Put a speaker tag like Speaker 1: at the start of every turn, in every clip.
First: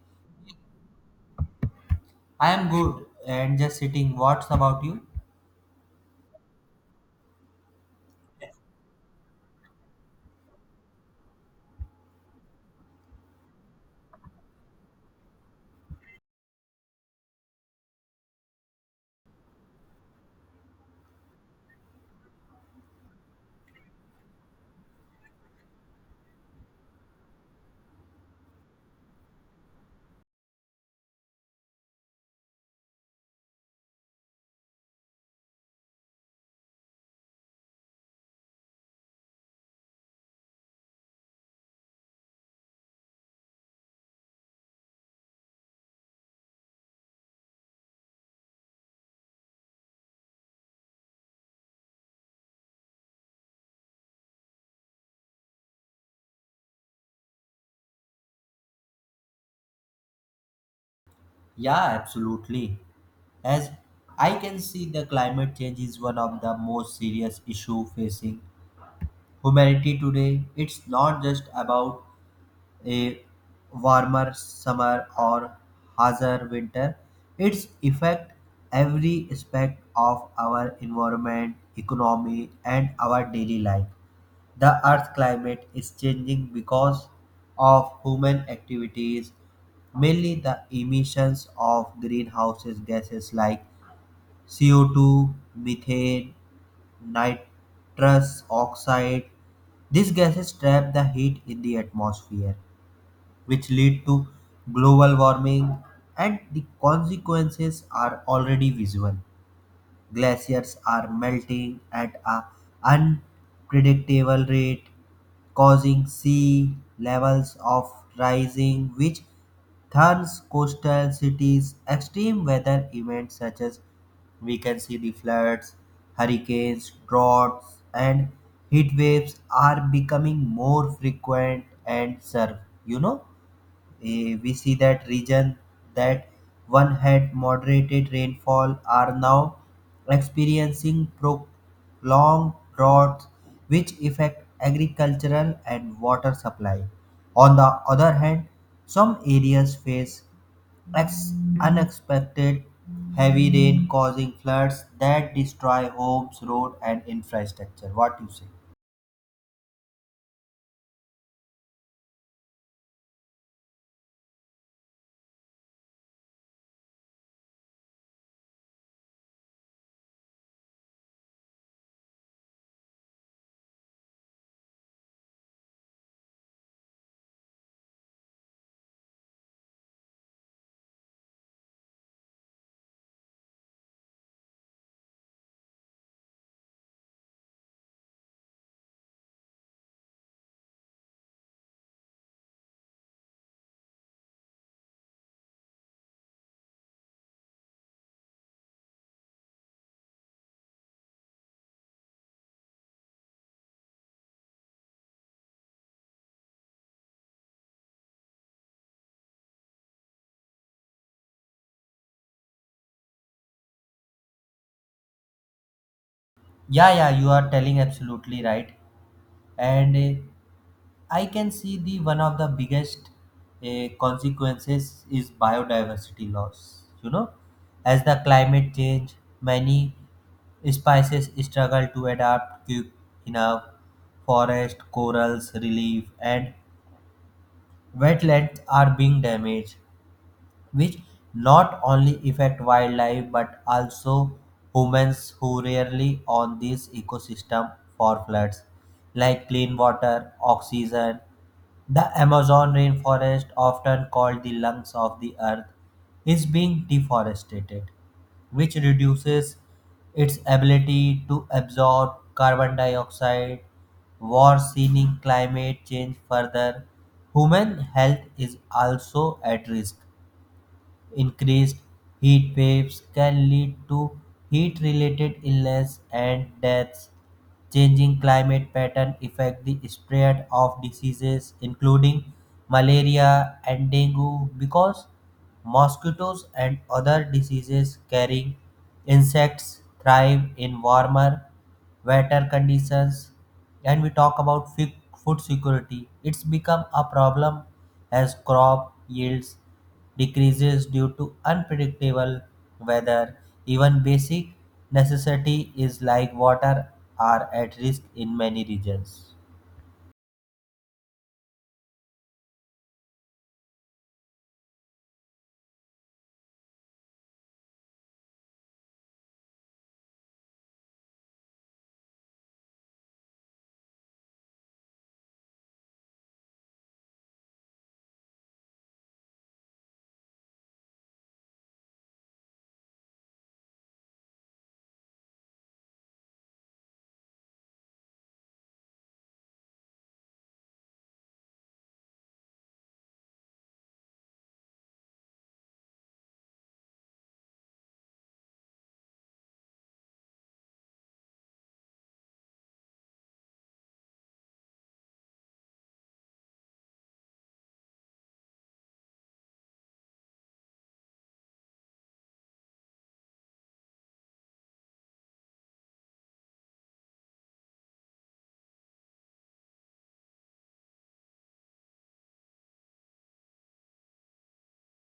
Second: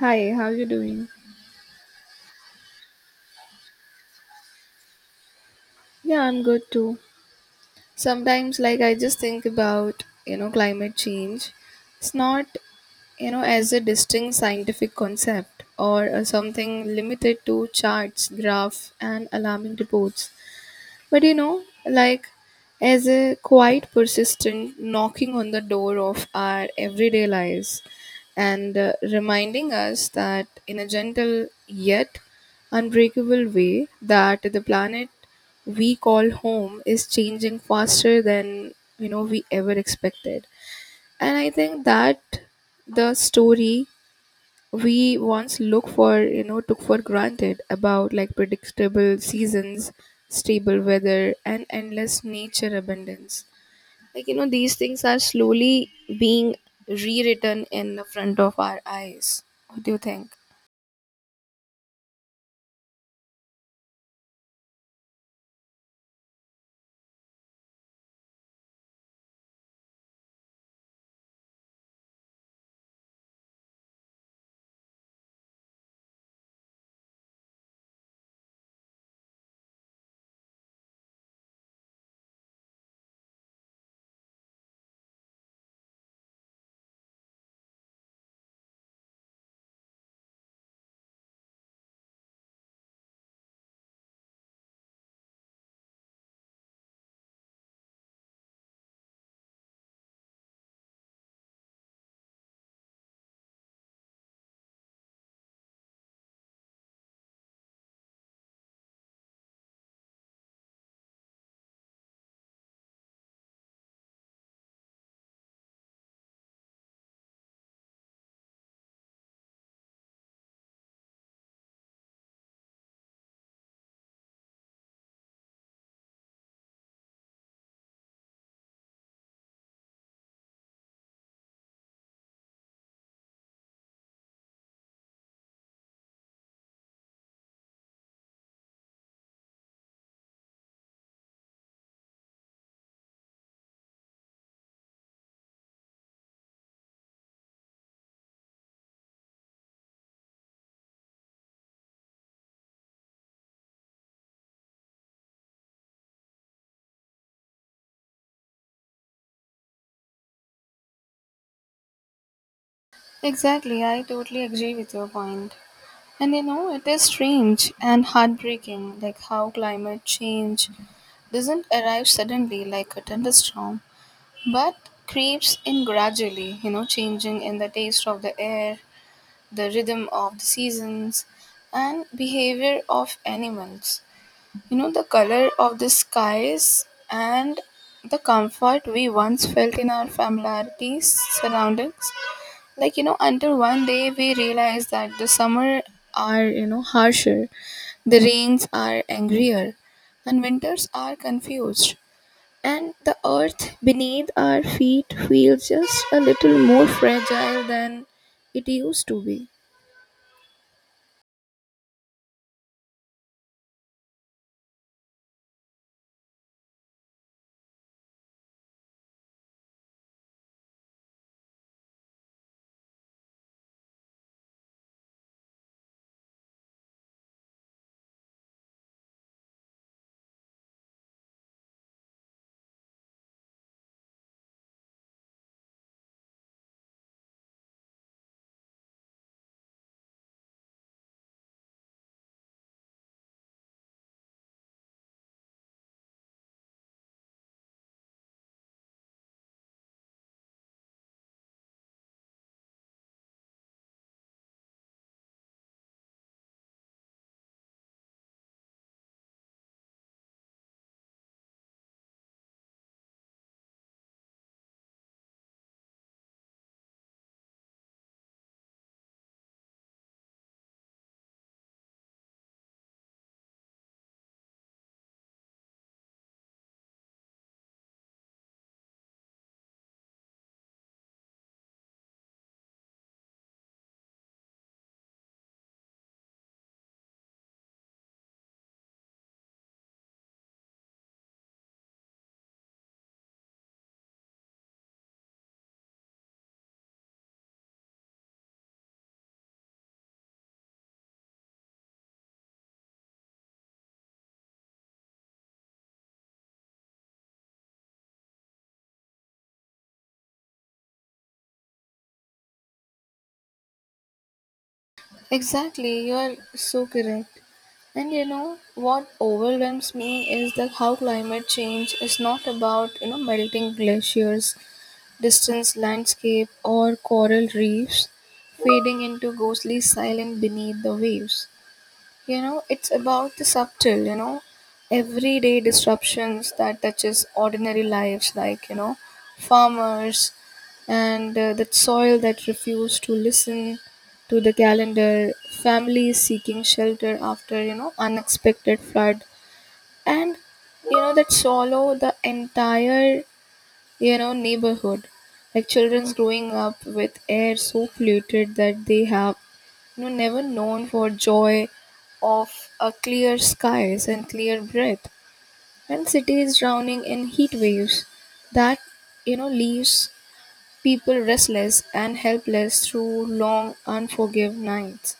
Speaker 1: Hi, how you doing?
Speaker 2: I am good and just sitting. What's about you?
Speaker 1: Yeah, I'm good too. Sometimes I just think about, climate change. It's not, as a distinct scientific concept or something limited to charts, graph and alarming reports. But as a quite persistent knocking on the door of our everyday lives and reminding us that in a gentle yet unbreakable way that the planet we call home is changing faster than we ever expected. And I think that the story we once look for you know took for granted about predictable seasons, stable weather and endless nature abundance, these things are slowly being rewritten in the front of our eyes. What do you think?
Speaker 2: Yeah, absolutely. As I can see, the climate change is one of the most serious issue facing humanity today. It's not just about a warmer summer or harsher winter, its affect every aspect of our environment, economy, and our daily life. The Earth's climate is changing because of human activities, mainly the emissions of greenhouse gases like CO2, methane, nitrous oxide. These gases trap the heat in the atmosphere which lead to global warming, and the consequences are already visible. Glaciers are melting at an unpredictable rate causing sea levels of rising which thorns coastal cities. Extreme weather events such as, we can see, the floods, hurricanes, droughts, and heat waves are becoming more frequent and serve, you know we see that region that one had moderated rainfall are now experiencing prolonged droughts which affect agricultural and water supply. On the other hand, some areas face ex- unexpected heavy rain causing floods that destroy homes, road and infrastructure. What you say?
Speaker 1: Exactly, I totally agree with your point. And you know, it is strange and heartbreaking how climate change doesn't arrive suddenly like a thunderstorm, but creeps in gradually, you know, changing in the taste of the air, the rhythm of the seasons, and behavior of animals. You know, the color of the skies and the comfort we once felt in our familiarities surroundings. Until one day we realized that the summer are, harsher, the rains are angrier, and winters are confused. And the earth beneath our feet feels just a little more fragile than it used to be.
Speaker 2: Yeah, yeah, you are telling absolutely right. And I can see the one of the biggest consequences is biodiversity loss. You know, as the climate change, many species struggle to adapt quick enough. Forest, corals, relief, and wetlands are being damaged, which not only affect wildlife but also humans who rarely on this ecosystem for floods like clean water, oxygen. The Amazon rainforest, often called the lungs of the earth, is being deforested, which reduces its ability to absorb carbon dioxide, worsening climate change further. Human health is also at risk. Increased heat waves can lead to heat related illness and deaths. Changing climate pattern affect the spread of diseases including malaria and dengue because mosquitoes and other diseases carrying insects thrive in warmer wetter conditions. And we talk about food security, it's become a problem as crop yields decreases due to unpredictable weather. Even basic necessity is like water are at risk in many regions.
Speaker 1: Exactly, you are so correct. And you know what overwhelms me is that how climate change is not about melting glaciers, distant landscape, or coral reefs fading into ghostly silence beneath the waves. You know, it's about the subtle, everyday disruptions that touches ordinary lives farmers and that soil that refuse to listen to the calendar, families seeking shelter after, unexpected flood and that swallow the entire neighborhood, children's growing up with air so polluted that they have never known for joy of a clear skies and clear breath, and cities drowning in heat waves that leaves people restless and helpless through long unforgiving nights.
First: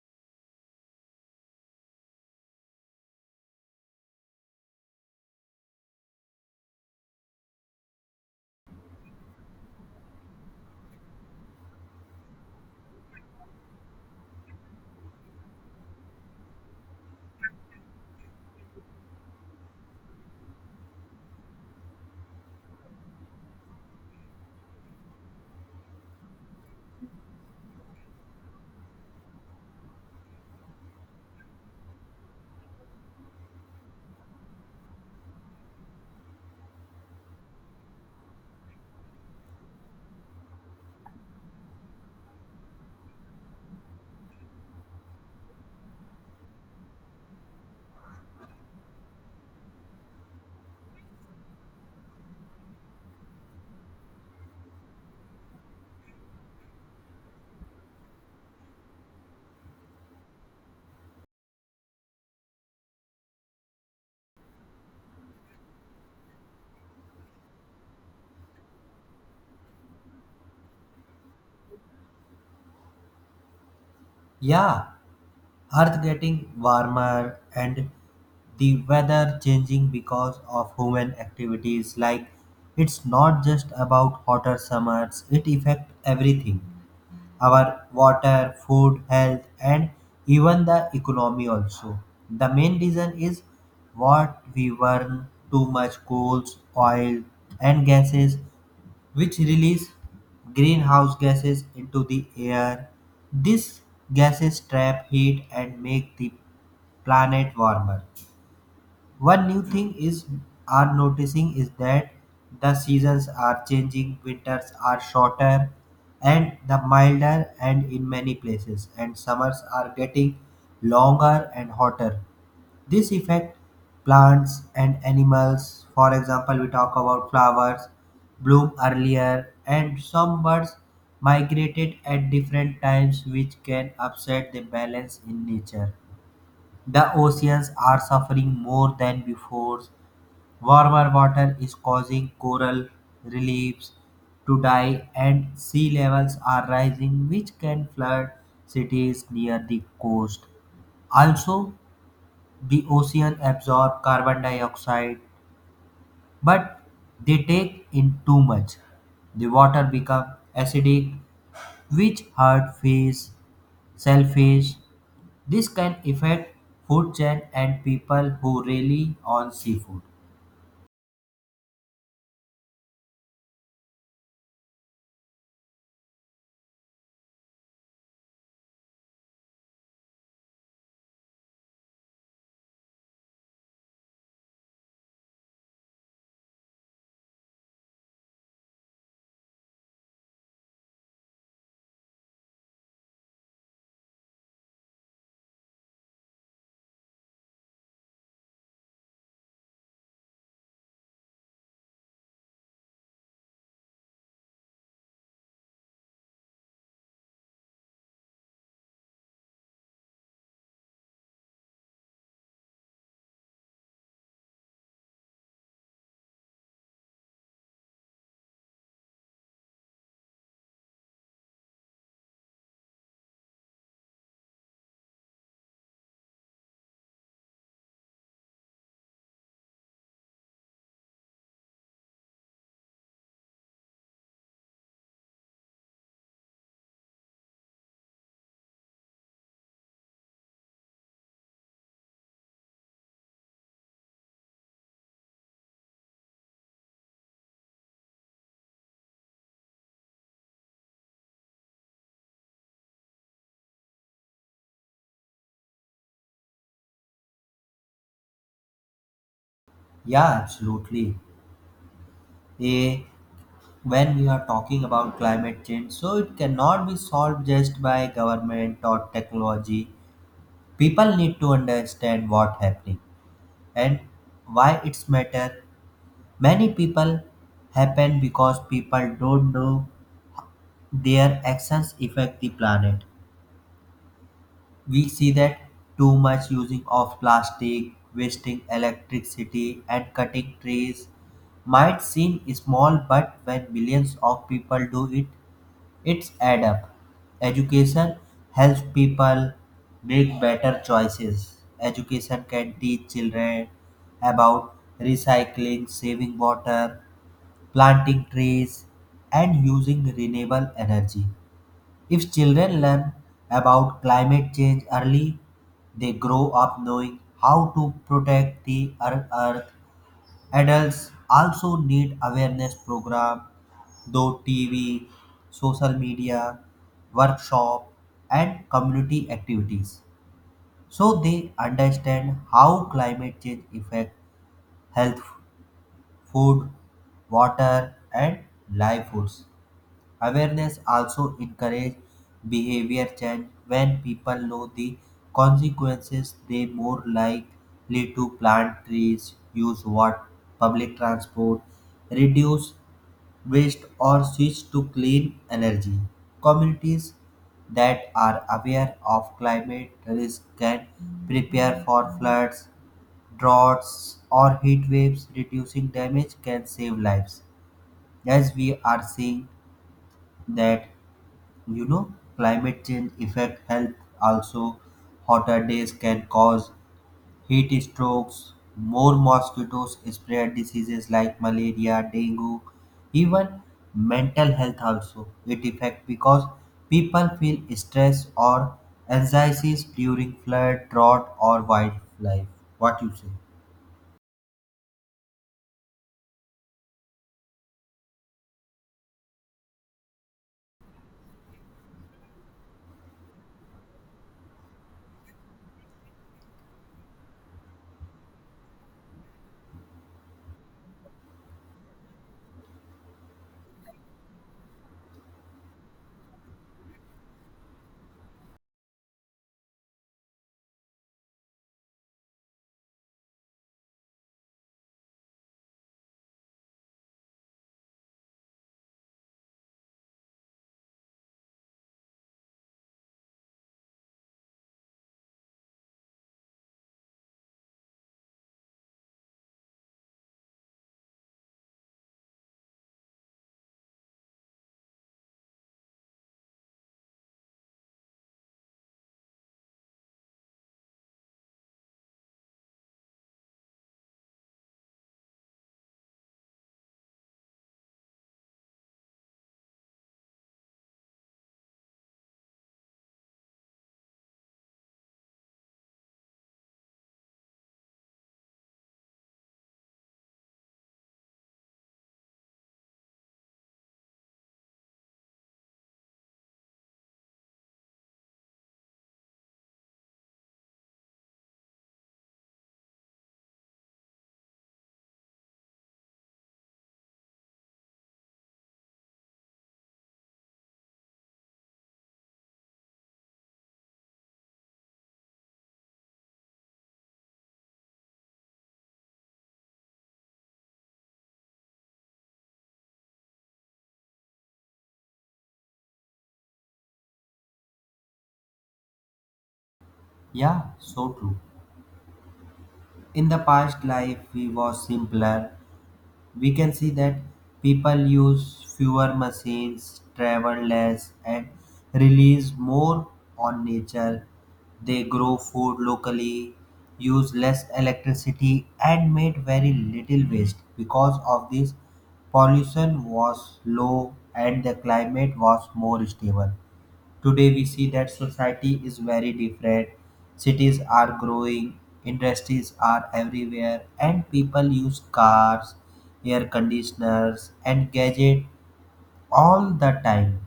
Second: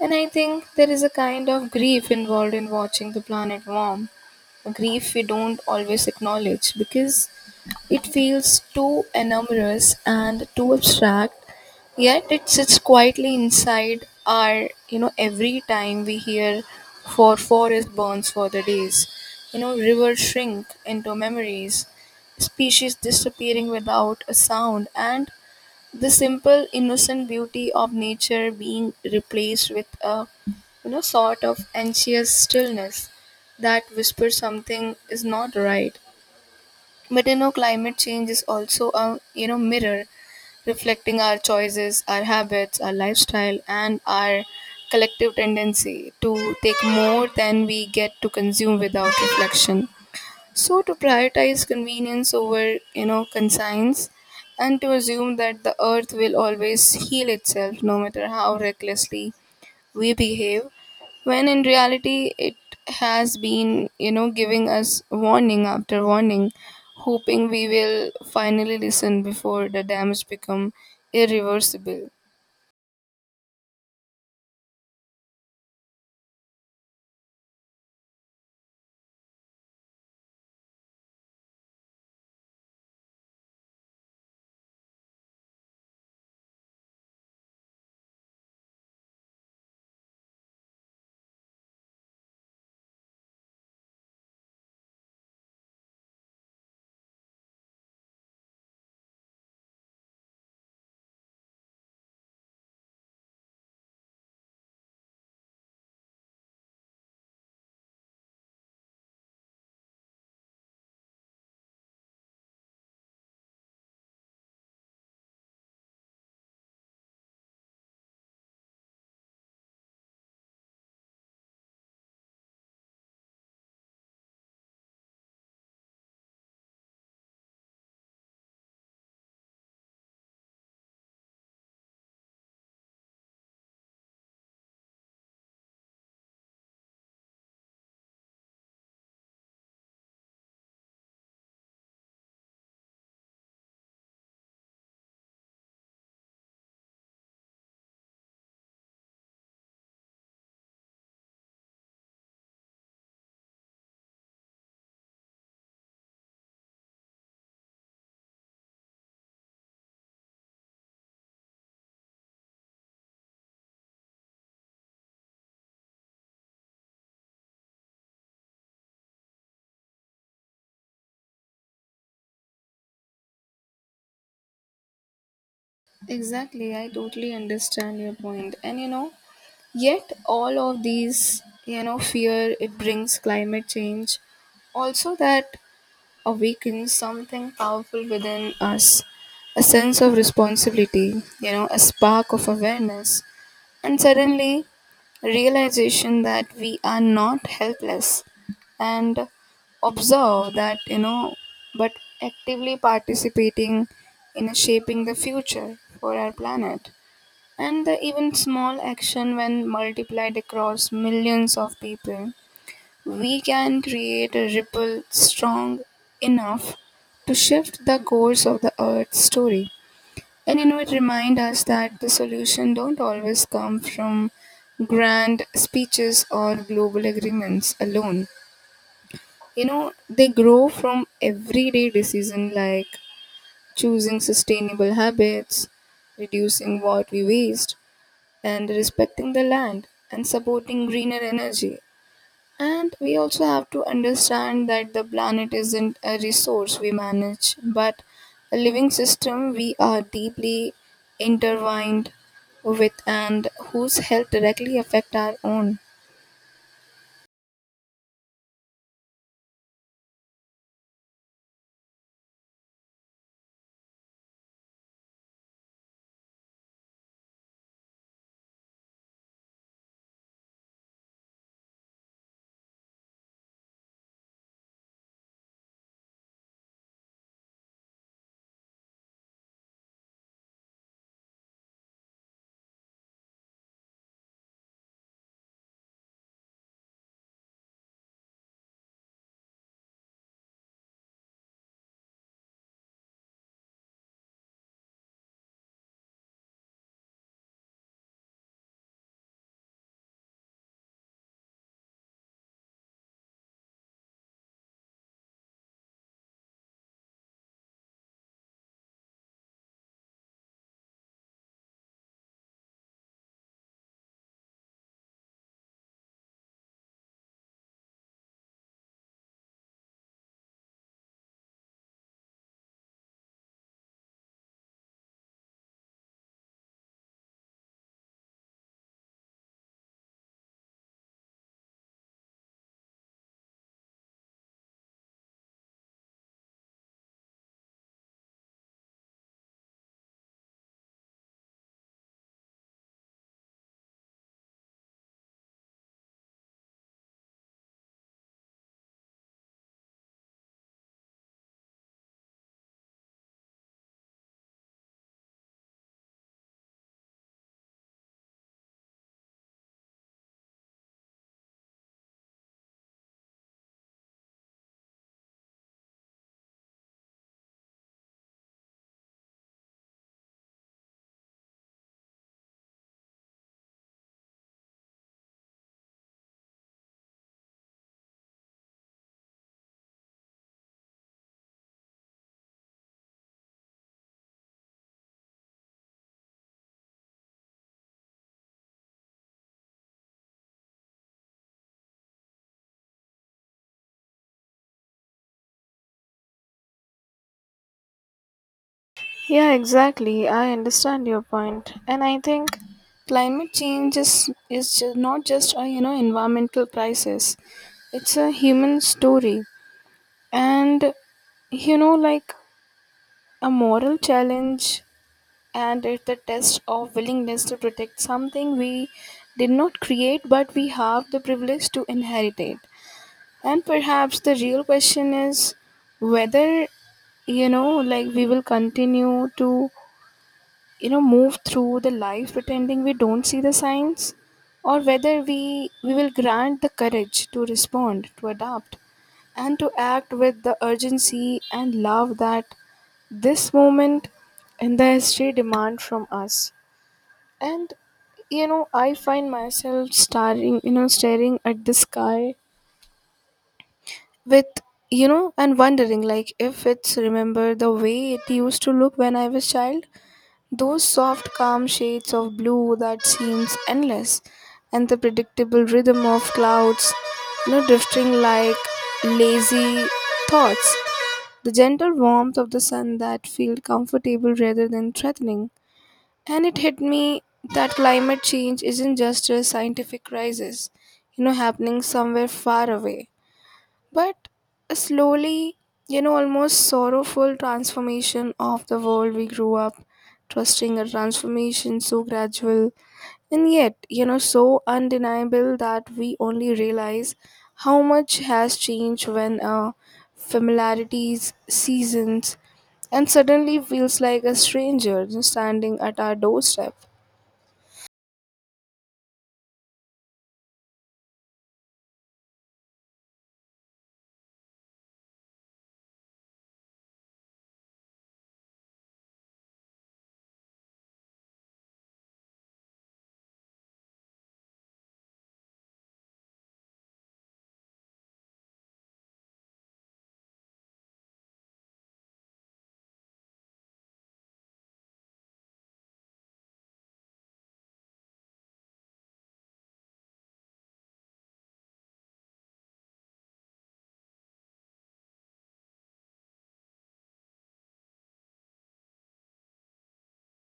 Speaker 1: And I think there is a kind of grief involved in watching the planet warm, a grief we don't always acknowledge because it feels too enormous and too abstract, yet it sits quietly inside our, every time we hear for forest burns for the days, rivers shrink into memories, species disappearing without a sound, and the simple innocent beauty of nature being replaced with a sort of anxious stillness that whispers something is not right. But you know, climate change is also a mirror reflecting our choices, our habits, our lifestyle, and our collective tendency to take more than we get to consume without reflection. So to prioritize convenience over conscience and to assume that the earth will always heal itself no matter how recklessly we behave, when in reality it has been giving us warning after warning, hoping we will finally listen before the damage become irreversible.
Speaker 2: Yeah, Earth getting warmer and the weather changing because of human activities, like it's not just about hotter summers, it affects everything: our water, food, health, and even the economy also. The main reason is what we burn too much coals, oil, and gases, which release greenhouse gases into the air. These gases trap heat and make the planet warmer. One new thing is are noticing is that the seasons are changing, winters are shorter and the milder and in many places and summers are getting longer and hotter. This affect plants and animals. For example, we talk about flowers bloom earlier and some birds migrated at different times, which can upset the balance in nature. The oceans are suffering more than before. Warmer water is causing coral reefs to die and sea levels are rising which can flood cities near the coast. Also, the ocean absorb carbon dioxide but they take in too much. The water become acidic which hurt fish, shellfish. This can affect food chain and people who rely on seafood.
Speaker 1: Exactly, I totally understand your point. And you know, yet all of these fear it brings, climate change also that awakens something powerful within us, a sense of responsibility, you know, a spark of awareness, and suddenly realization that we are not helpless and observe that, you know, but actively participating in shaping the future for our planet. And the even small action, when multiplied across millions of people, we can create a ripple strong enough to shift the course of the Earth's story. And you know, it reminds us that the solution don't always come from grand speeches or global agreements alone. You know, they grow from everyday decisions choosing sustainable habits, reducing what we waste, and respecting the land and supporting greener energy. And we also have to understand that the planet isn't a resource we manage, but a living system we are deeply intertwined with, and whose health directly affect our own.
Speaker 2: Yeah, absolutely. A when we are talking about climate change, so it cannot be solved just by government or technology. People need to understand what happening and why it's matter. Many people happen because people don't know their actions affect the planet. We see that too much using of plastic, wasting electricity, and cutting trees might seem small, but when millions of people do it, it's add up. Education helps people make better choices. Education can teach children about recycling, saving water, planting trees, and using renewable energy. If children learn about climate change early, they grow up knowing how to protect the earth. Adults also need awareness program, though TV, social media, workshop, and community activities, so they understand how climate change affect health, food, water, and livelihoods. Awareness also encourages behavior change. When people know the consequences, they more likely to plant trees, use water, public transport, reduce waste, or switch to clean energy. Communities that are aware of climate risk can prepare for floods, droughts, or heat waves. Reducing damage can save lives. As we are seeing that, you know, climate change affect health also. Hotter days can cause heat strokes, more mosquitoes spread diseases like malaria, dengue, even mental health also. It affect because people feel stress or anxieties during flood, drought or wildlife. What you say?
Speaker 1: Yeah, exactly. I understand your point. And I think climate change is not just a environmental crisis. It's a human story, and you know like a moral challenge, and it's the test of willingness to protect something we did not create but we have the privilege to inherit it. And perhaps the real question is whether we will continue to move through the life pretending we don't see the signs, or whether we will grant the courage to respond, to adapt, and to act with the urgency and love that this moment in the history demand from us. And I find myself staring you know staring at the sky with and wondering if it's remember the way it used to look when I was child, those soft calm shades of blue that seems endless, and the predictable rhythm of clouds drifting like lazy thoughts, the gentle warmth of the sun that felt comfortable rather than threatening. And it hit me that climate change isn't just a scientific crisis, you know, happening somewhere far away, but a slowly, almost sorrowful transformation of the world we grew up trusting, a transformation so gradual and yet, so undeniable that we only realize how much has changed when familiarities, seasons, and suddenly feels like a stranger standing at our doorstep.
Speaker 2: Yeah, so true. In the past life, we was simpler. We can see that people use fewer machines, travel less, and release more on nature. They grow food locally, use less electricity, and made very little waste. Because of this, pollution was low and the climate was more stable. Today we see that society is very different. Cities are growing, industries are everywhere, and people use cars, air conditioners, and gadgets all the time.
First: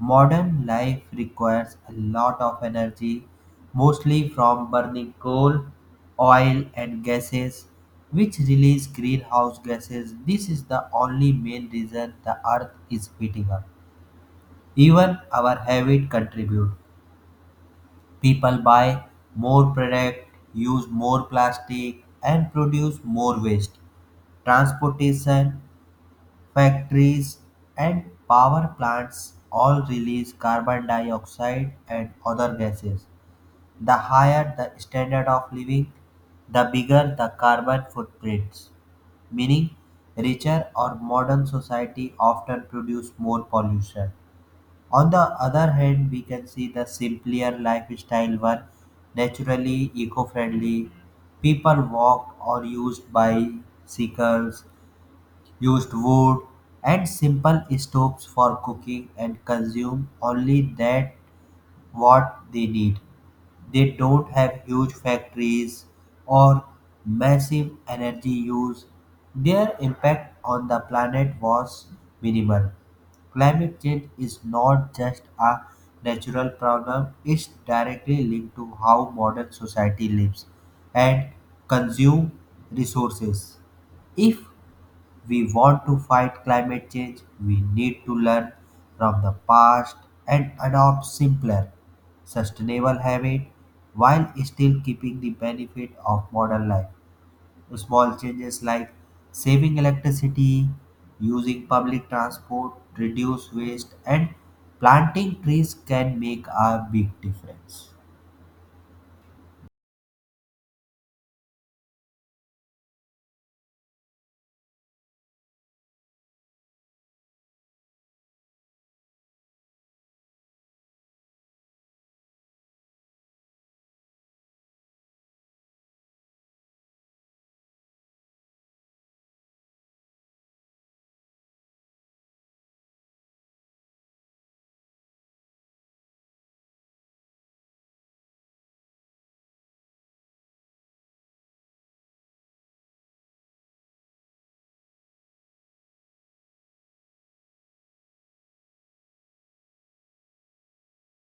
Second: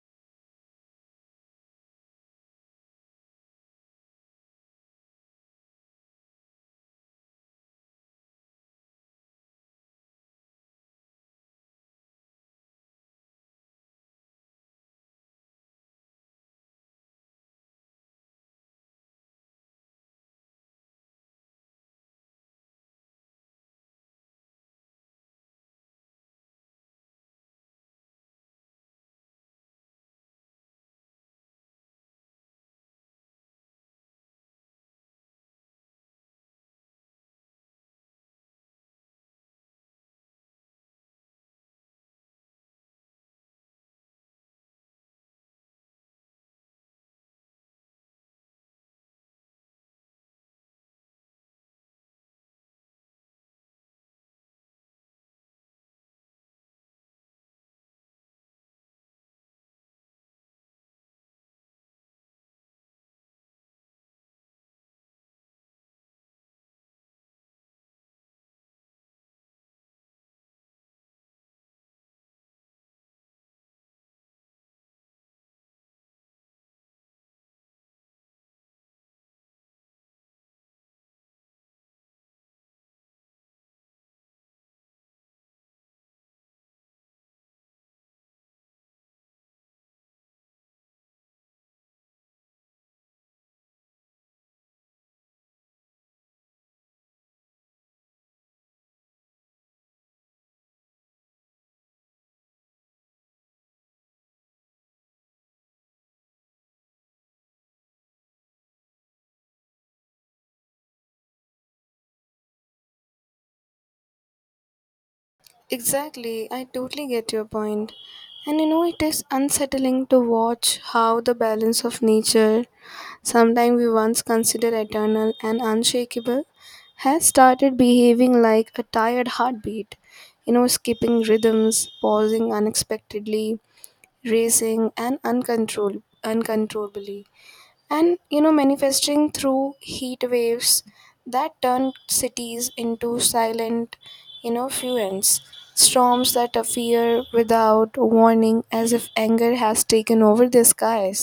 Speaker 2: Modern life requires a lot of energy, mostly from burning coal, oil, and gases, which release greenhouse gases. This is the only main reason the earth is heating up. Even our habit contribute. People buy more product, use more plastic, and produce more waste. Transportation, factories, and power plants all release carbon dioxide and other gases. The higher the standard of living, the bigger the carbon footprints, meaning richer or modern society often produce more pollution. On the other hand, we can see the simpler lifestyle were naturally eco-friendly. People walked or used bicycles, used wood and simple stoves for cooking and consumed only that what they need. They don't have huge factories or massive energy use. Their impact on the planet was minimal. Climate change is not just a natural problem, it's directly linked to how modern society lives and consume resources. If we want to fight climate change, we need to learn from the past and adopt simpler, sustainable habits while still keeping the benefit of modern life. Small changes like saving electricity, using public transport, reduce waste, and planting trees can make a big difference.
Speaker 1: Exactly, I totally get your point. And you know, it is unsettling to watch how the balance of nature, sometimes we once considered eternal and unshakable, has started behaving like a tired heartbeat. You know, skipping rhythms, pausing unexpectedly, racing, and uncontrollably, and manifesting through heat waves that turn cities into silent fluents, storms that appear without warning as if anger has taken over the skies,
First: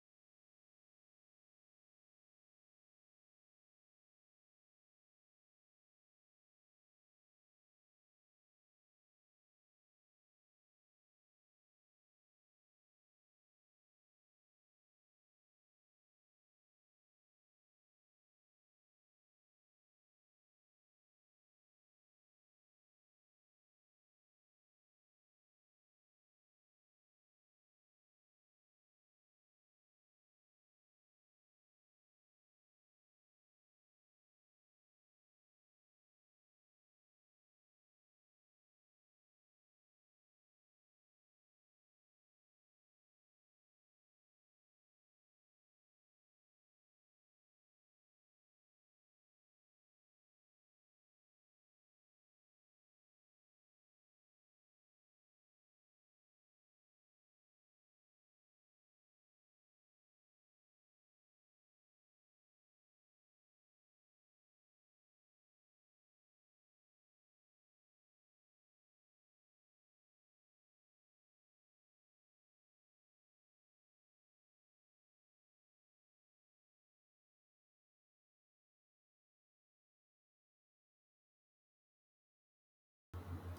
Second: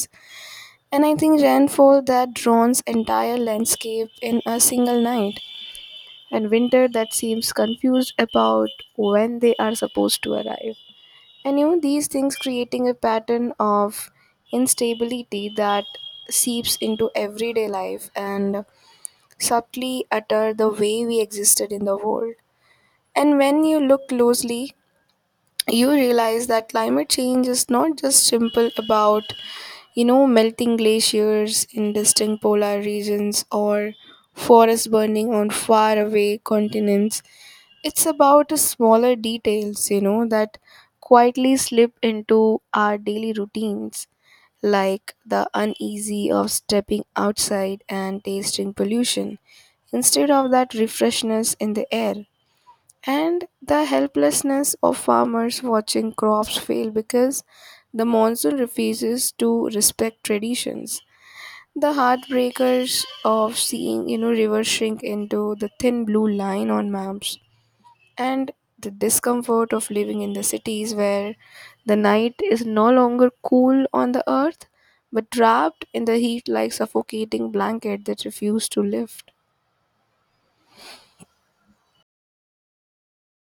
Speaker 1: and I think rainfall that drowns entire landscape in a single night, and winter that seems confused about when they are supposed to arrive. And you know, these things creating a pattern of instability that seeps into everyday life and subtly alter the way we existed in the world. And when you look closely, you realize that climate change is not just simple about, melting glaciers in distant polar regions or forests burning on faraway continents. It's about the smaller details, that quietly slip into our daily routines, like the uneasy of stepping outside and tasting pollution instead of that refreshness in the air, and the helplessness of farmers watching crops fail because the monsoon refuses to respect traditions. The heartbreakers of seeing, rivers shrink into the thin blue line on maps, and the discomfort of living in the cities where the night is no longer cool on the earth but wrapped in the heat like suffocating blanket that refuse to lift.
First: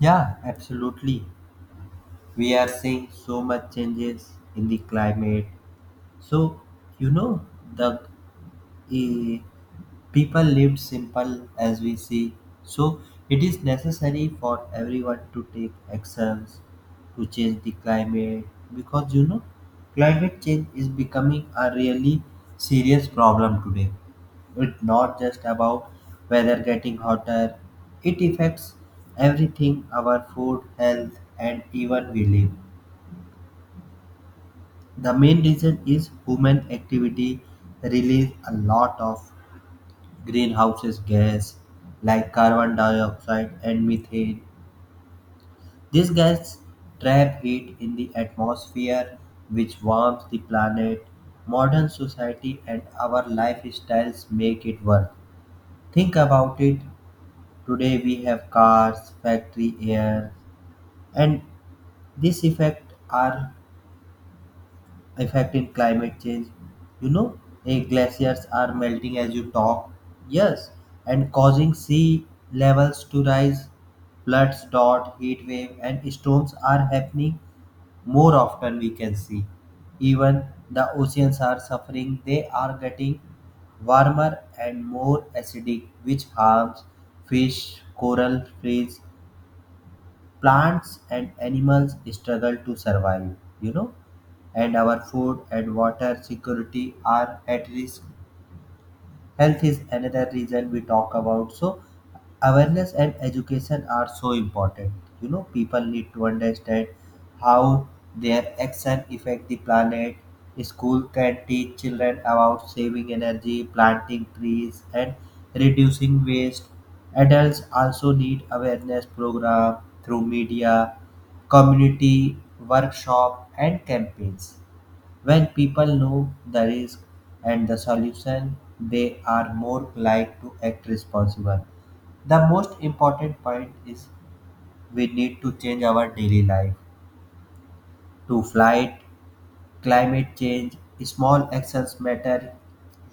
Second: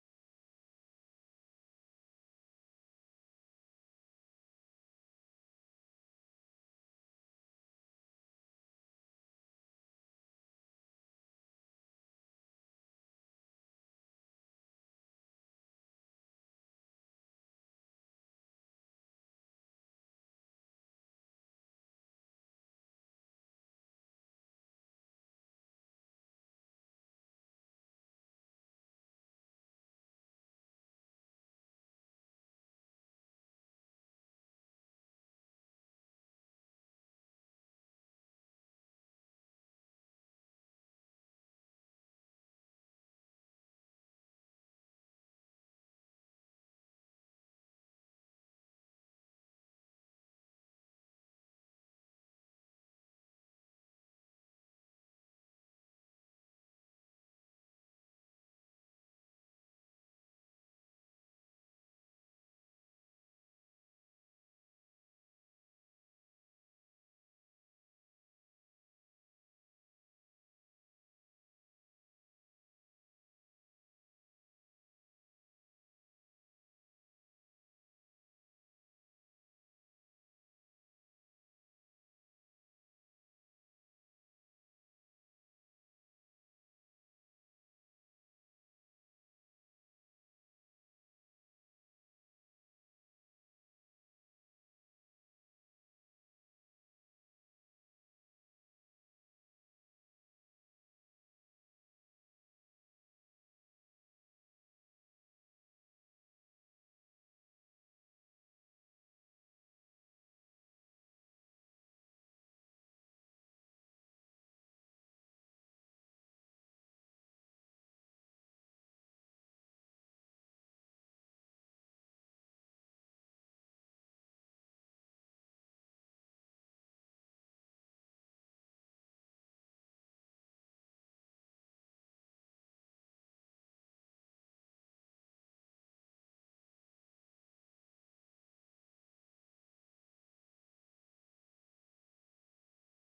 Speaker 2: Yeah, absolutely. We are seeing so much changes in the climate. So, you know, the eh, people lived simple as we see. So it is necessary for everyone to take actions to change the climate, because you know, climate change is becoming a really serious problem today. It's not just about weather getting hotter, it affects everything: our food, health, and even we live. The main reason is human activity release a lot of greenhouses gas like carbon dioxide and methane. These gases trap heat in the atmosphere, which warms the planet. Modern society and our lifestyles make it work. Think about it. Today we have cars, factory air, and this effect are effect in climate change. You know, glaciers are melting as you talk. Yes, and causing sea levels to rise. Floods, drought, heat wave, and storms are happening more often. We can see, even the oceans are suffering. They are getting warmer and more acidic, which harms fish, coral, reefs. Plants and animals struggle to survive, you know, and our food and water security are at risk. Health is another reason we talk about, so awareness and education are so important. You know, people need to understand how their action affect the planet. School can teach children about saving energy, planting trees, and reducing waste. Adults also need awareness program through media, community, workshop and campaigns. When people know the risk and the solution, they are more likely to act responsible. The most important point is we need to change our daily life to flight, climate change, small actions matter.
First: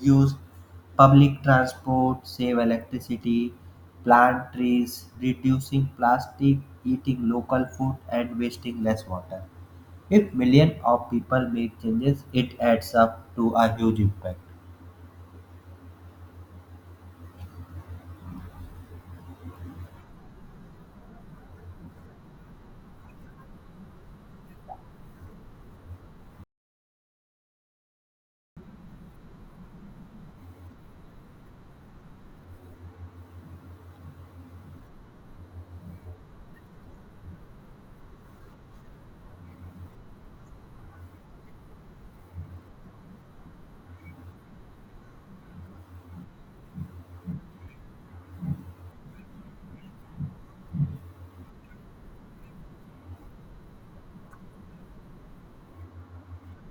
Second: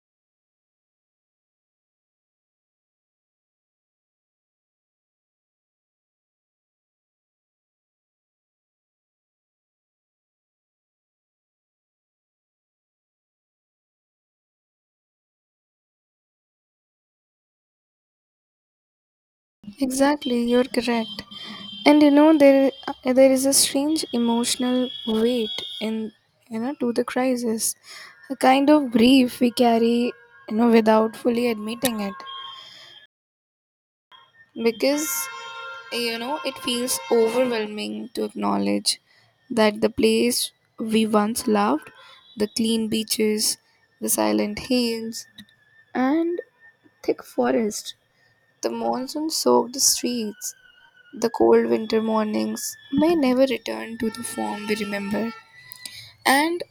Speaker 2: Use public transport, save electricity, plant trees, reducing plastic, eating local food, and wasting less water. If millions of people make changes, it adds up to a huge impact.
Speaker 1: Exactly, you're correct. And you know, there is a strange emotional weight in to the crisis, a kind of grief we carry without fully admitting it, because you know, it feels overwhelming to acknowledge that the place we once loved, the clean beaches, the silent hills, and thick forest, the monsoon soaked streets, the cold winter mornings may never return to the form we remember, and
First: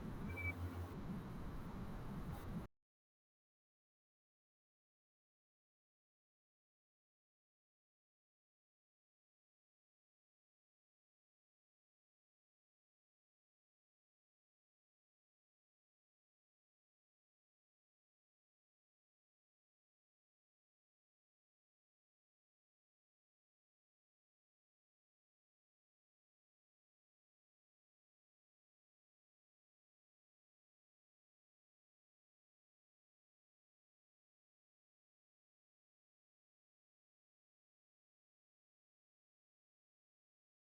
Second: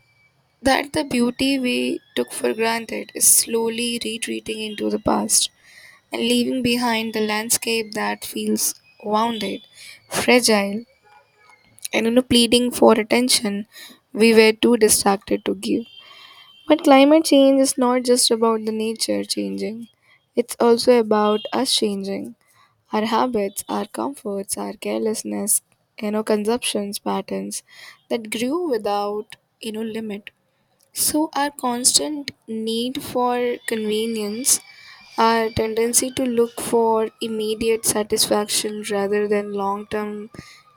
Speaker 1: that the beauty we took for granted is slowly retreating into the past and leaving behind the landscape that feels wounded, fragile, and pleading for attention we were too distracted to give. But climate change is not just about the nature changing, it's also about us changing, our habits, our comforts, our carelessness, consumptions patterns that grew without limit, so our constant need for convenience, our tendency to look for immediate satisfaction rather than long term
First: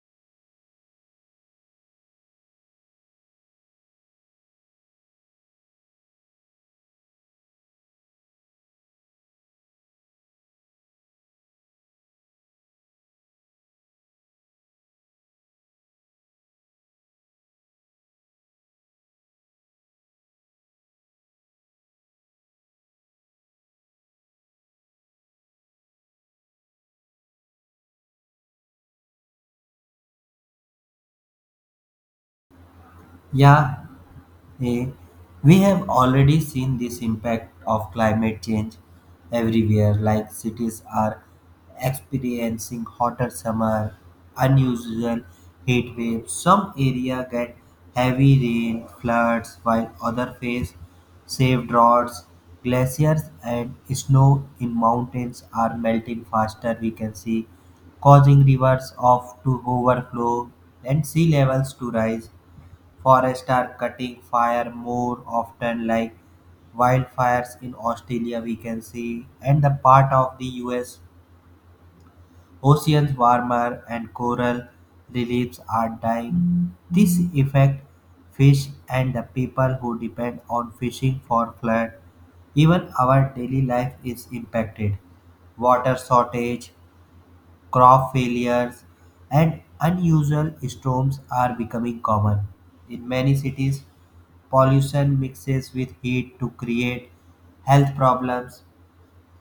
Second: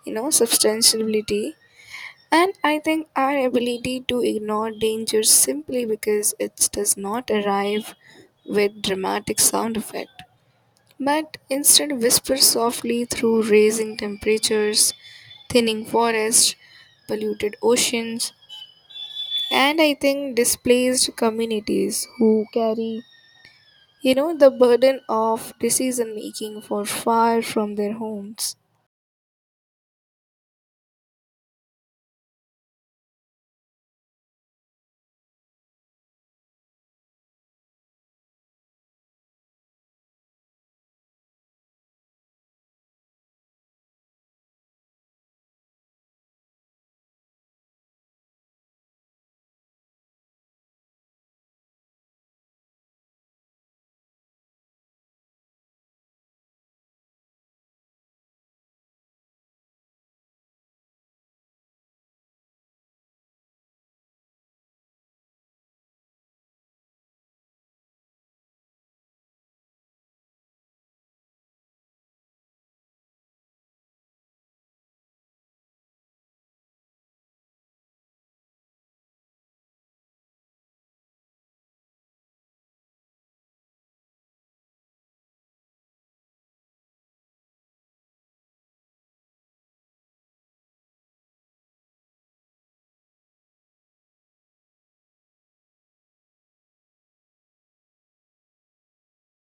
Speaker 1: substantiability. And I think our ability to ignore danger simply because it does not arrive with dramatic sound effect, but instead whispers softly through raising temperatures, thinning forests, polluted oceans, and I think displaced communities who carry, the burden of decision making for far from their homes.
Speaker 2: Yeah, eh, we have already seen this impact of climate change everywhere, like cities are experiencing hotter summer, unusual heat waves. Some area get heavy rain, floods, while other face severe droughts. Glaciers and snow in mountains are melting faster, we can see, causing rivers of to overflow and sea levels to rise. Forests are cutting fire more often like wildfires in Australia, we can see, and the part of the US. Oceans warmer and coral reliefs are dying. This affect fish and the people who depend on fishing for flood. Even our daily life is impacted. Water shortage, crop failures, and unusual storms are becoming common. In many cities, pollution mixes with heat to create health problems.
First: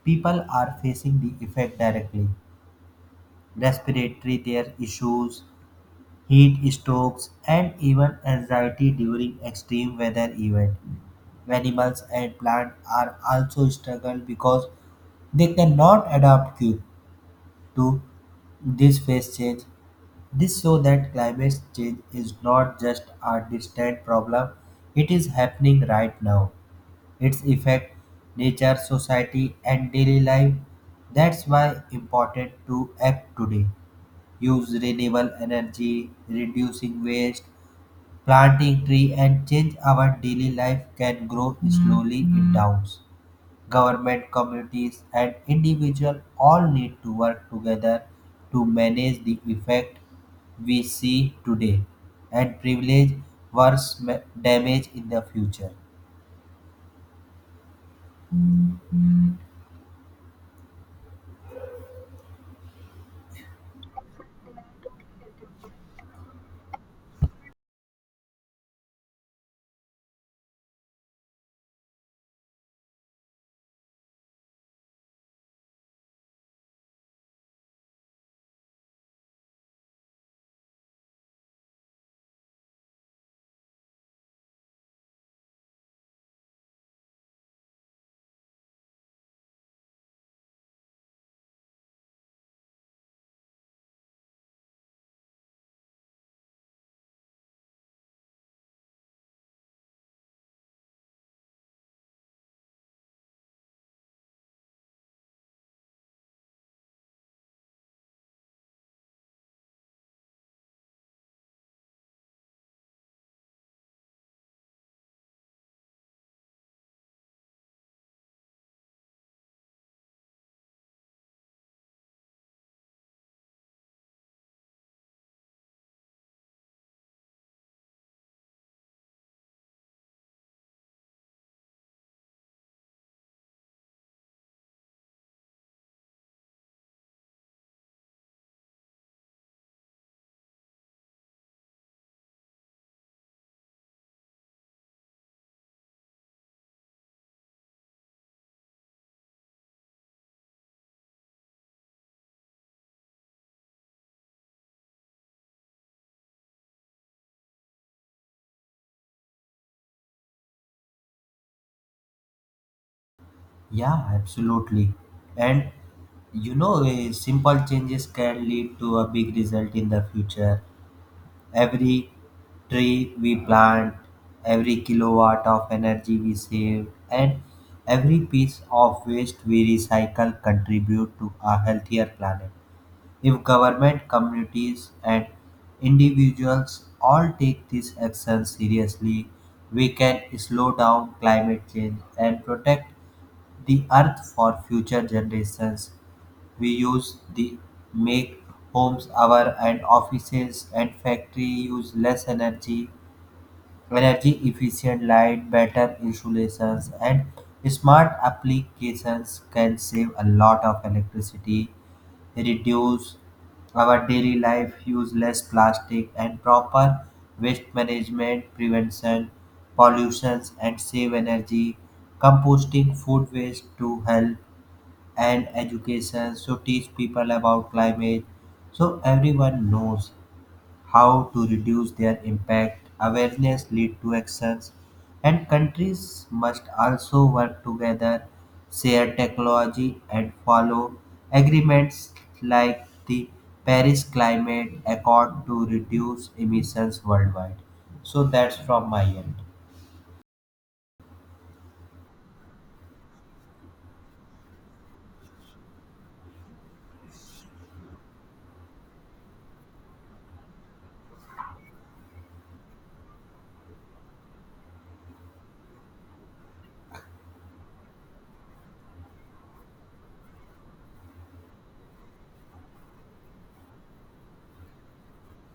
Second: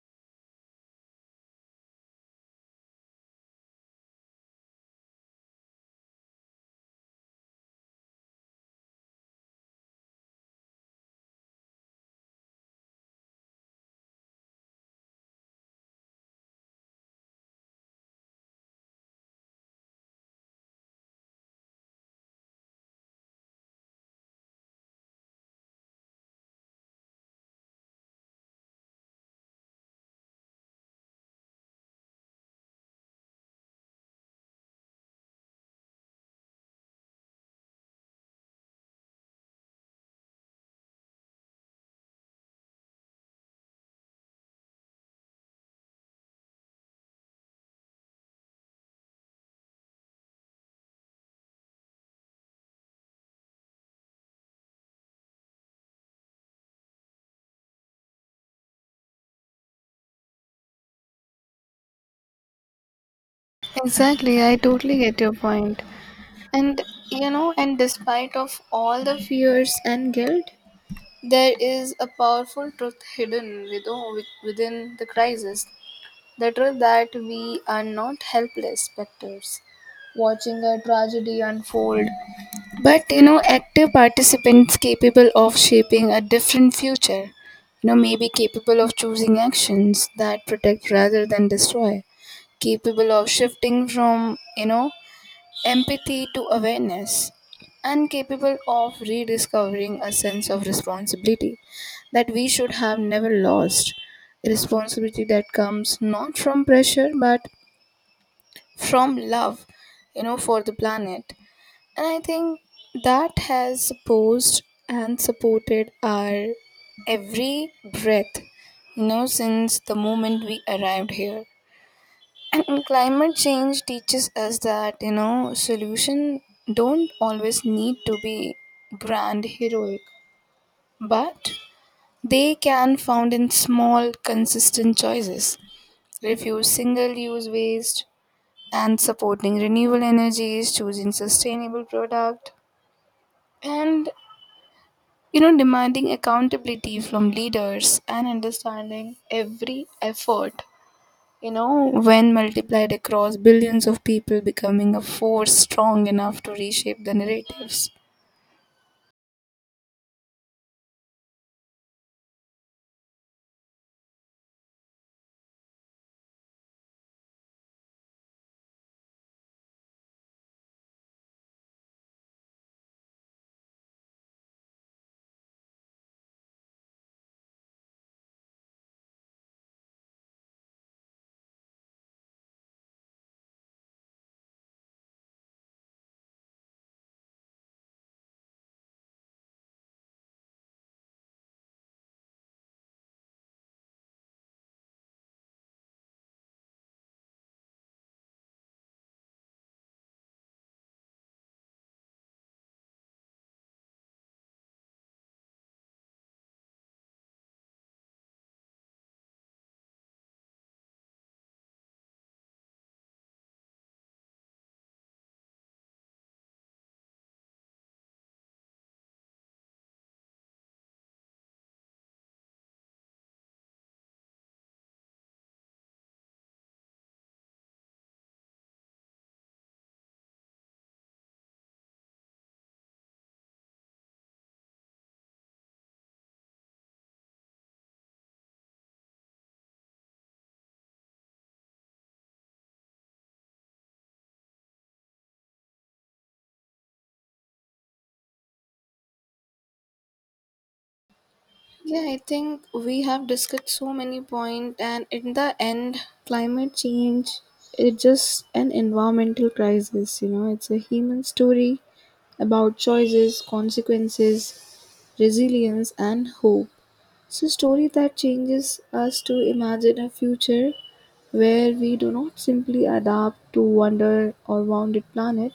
Speaker 2: People are facing the effect directly. Respiratory their issues, heat strokes, and even anxiety during extreme weather events. Animals and plants are also struggle because they cannot adapt quick to this phase change. This shows that climate change is not just a distant problem, it is happening right now. Its effect nature, society and daily life. That's why important to act today. Use renewable energy, reducing waste, planting tree and change our daily life can grow slowly in towns. Government, communities, and individuals all need to work together to manage the effect we see today and privilege worse damage in the future.
Speaker 1: Exactly, I totally get your point. And you know, and despite of all the fears and guilt, there is a powerful truth hidden within the crisis. The truth that we are not helpless spectators watching a tragedy unfold, but you know, active participants capable of shaping a different future. You know, maybe capable of choosing actions that protect rather than destroy, capable of shifting from empathy to awareness, and capable of rediscovering a sense of responsibility that we should have never lost. A responsibility that comes not from pressure but from love, for the planet. And I think that has supposed and supported our every breath, since the moment we arrived here. And climate change teaches us that, solution don't always need to be grand heroic, but they can found in small consistent choices. Refuse single use waste and supporting renewable energies, choosing sustainable product, and demanding accountability from leaders, and understanding every effort, you know, when multiplied across billions of people, becoming a force strong enough to reshape the narratives.
Speaker 2: Yeah, absolutely. And you know, simple changes can lead to a big result in the future. Every tree we plant, every kilowatt of energy we save, and every piece of waste we recycle contribute to a healthier planet. If government, communities, and individuals all take this action seriously, we can slow down climate change and protect the earth for future generations. We use the make homes our and offices and factory use less energy, energy efficient light, better insulations and smart applications can save a lot of electricity, reduce our daily life use less plastic and proper waste management prevention pollutions and save energy, composting food waste to help, and education so teach people about climate, so everyone knows how to reduce their impact. Awareness lead to actions, and countries must also work together, share technology and follow agreements like the Paris climate accord to reduce emissions worldwide. So that's from my end.
Speaker 1: Yeah, I think we have discussed so many points, and in the end, climate change is just an environmental crisis. You know, it's a human story about choices, consequences, resilience, and hope. It's a story that changes us to imagine a future where we do not simply adapt to wonder or wounded planet,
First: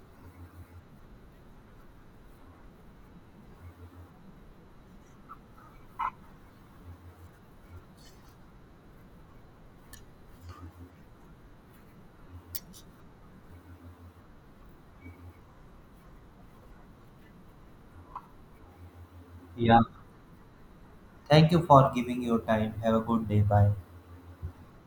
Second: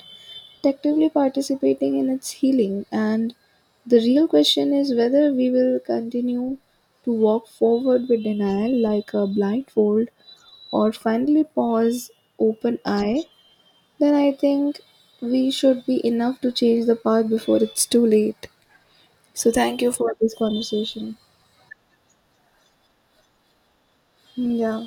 Speaker 1: actively participating in its healing. And the real question is whether we will continue to walk forward with denial like a blindfold or finally pause open eye. Then I think we should be enough to change the path before it's too late. So thank you for this conversation.
Speaker 2: Thank you for giving your time. Have a good day. Bye.
Speaker 1: Yeah.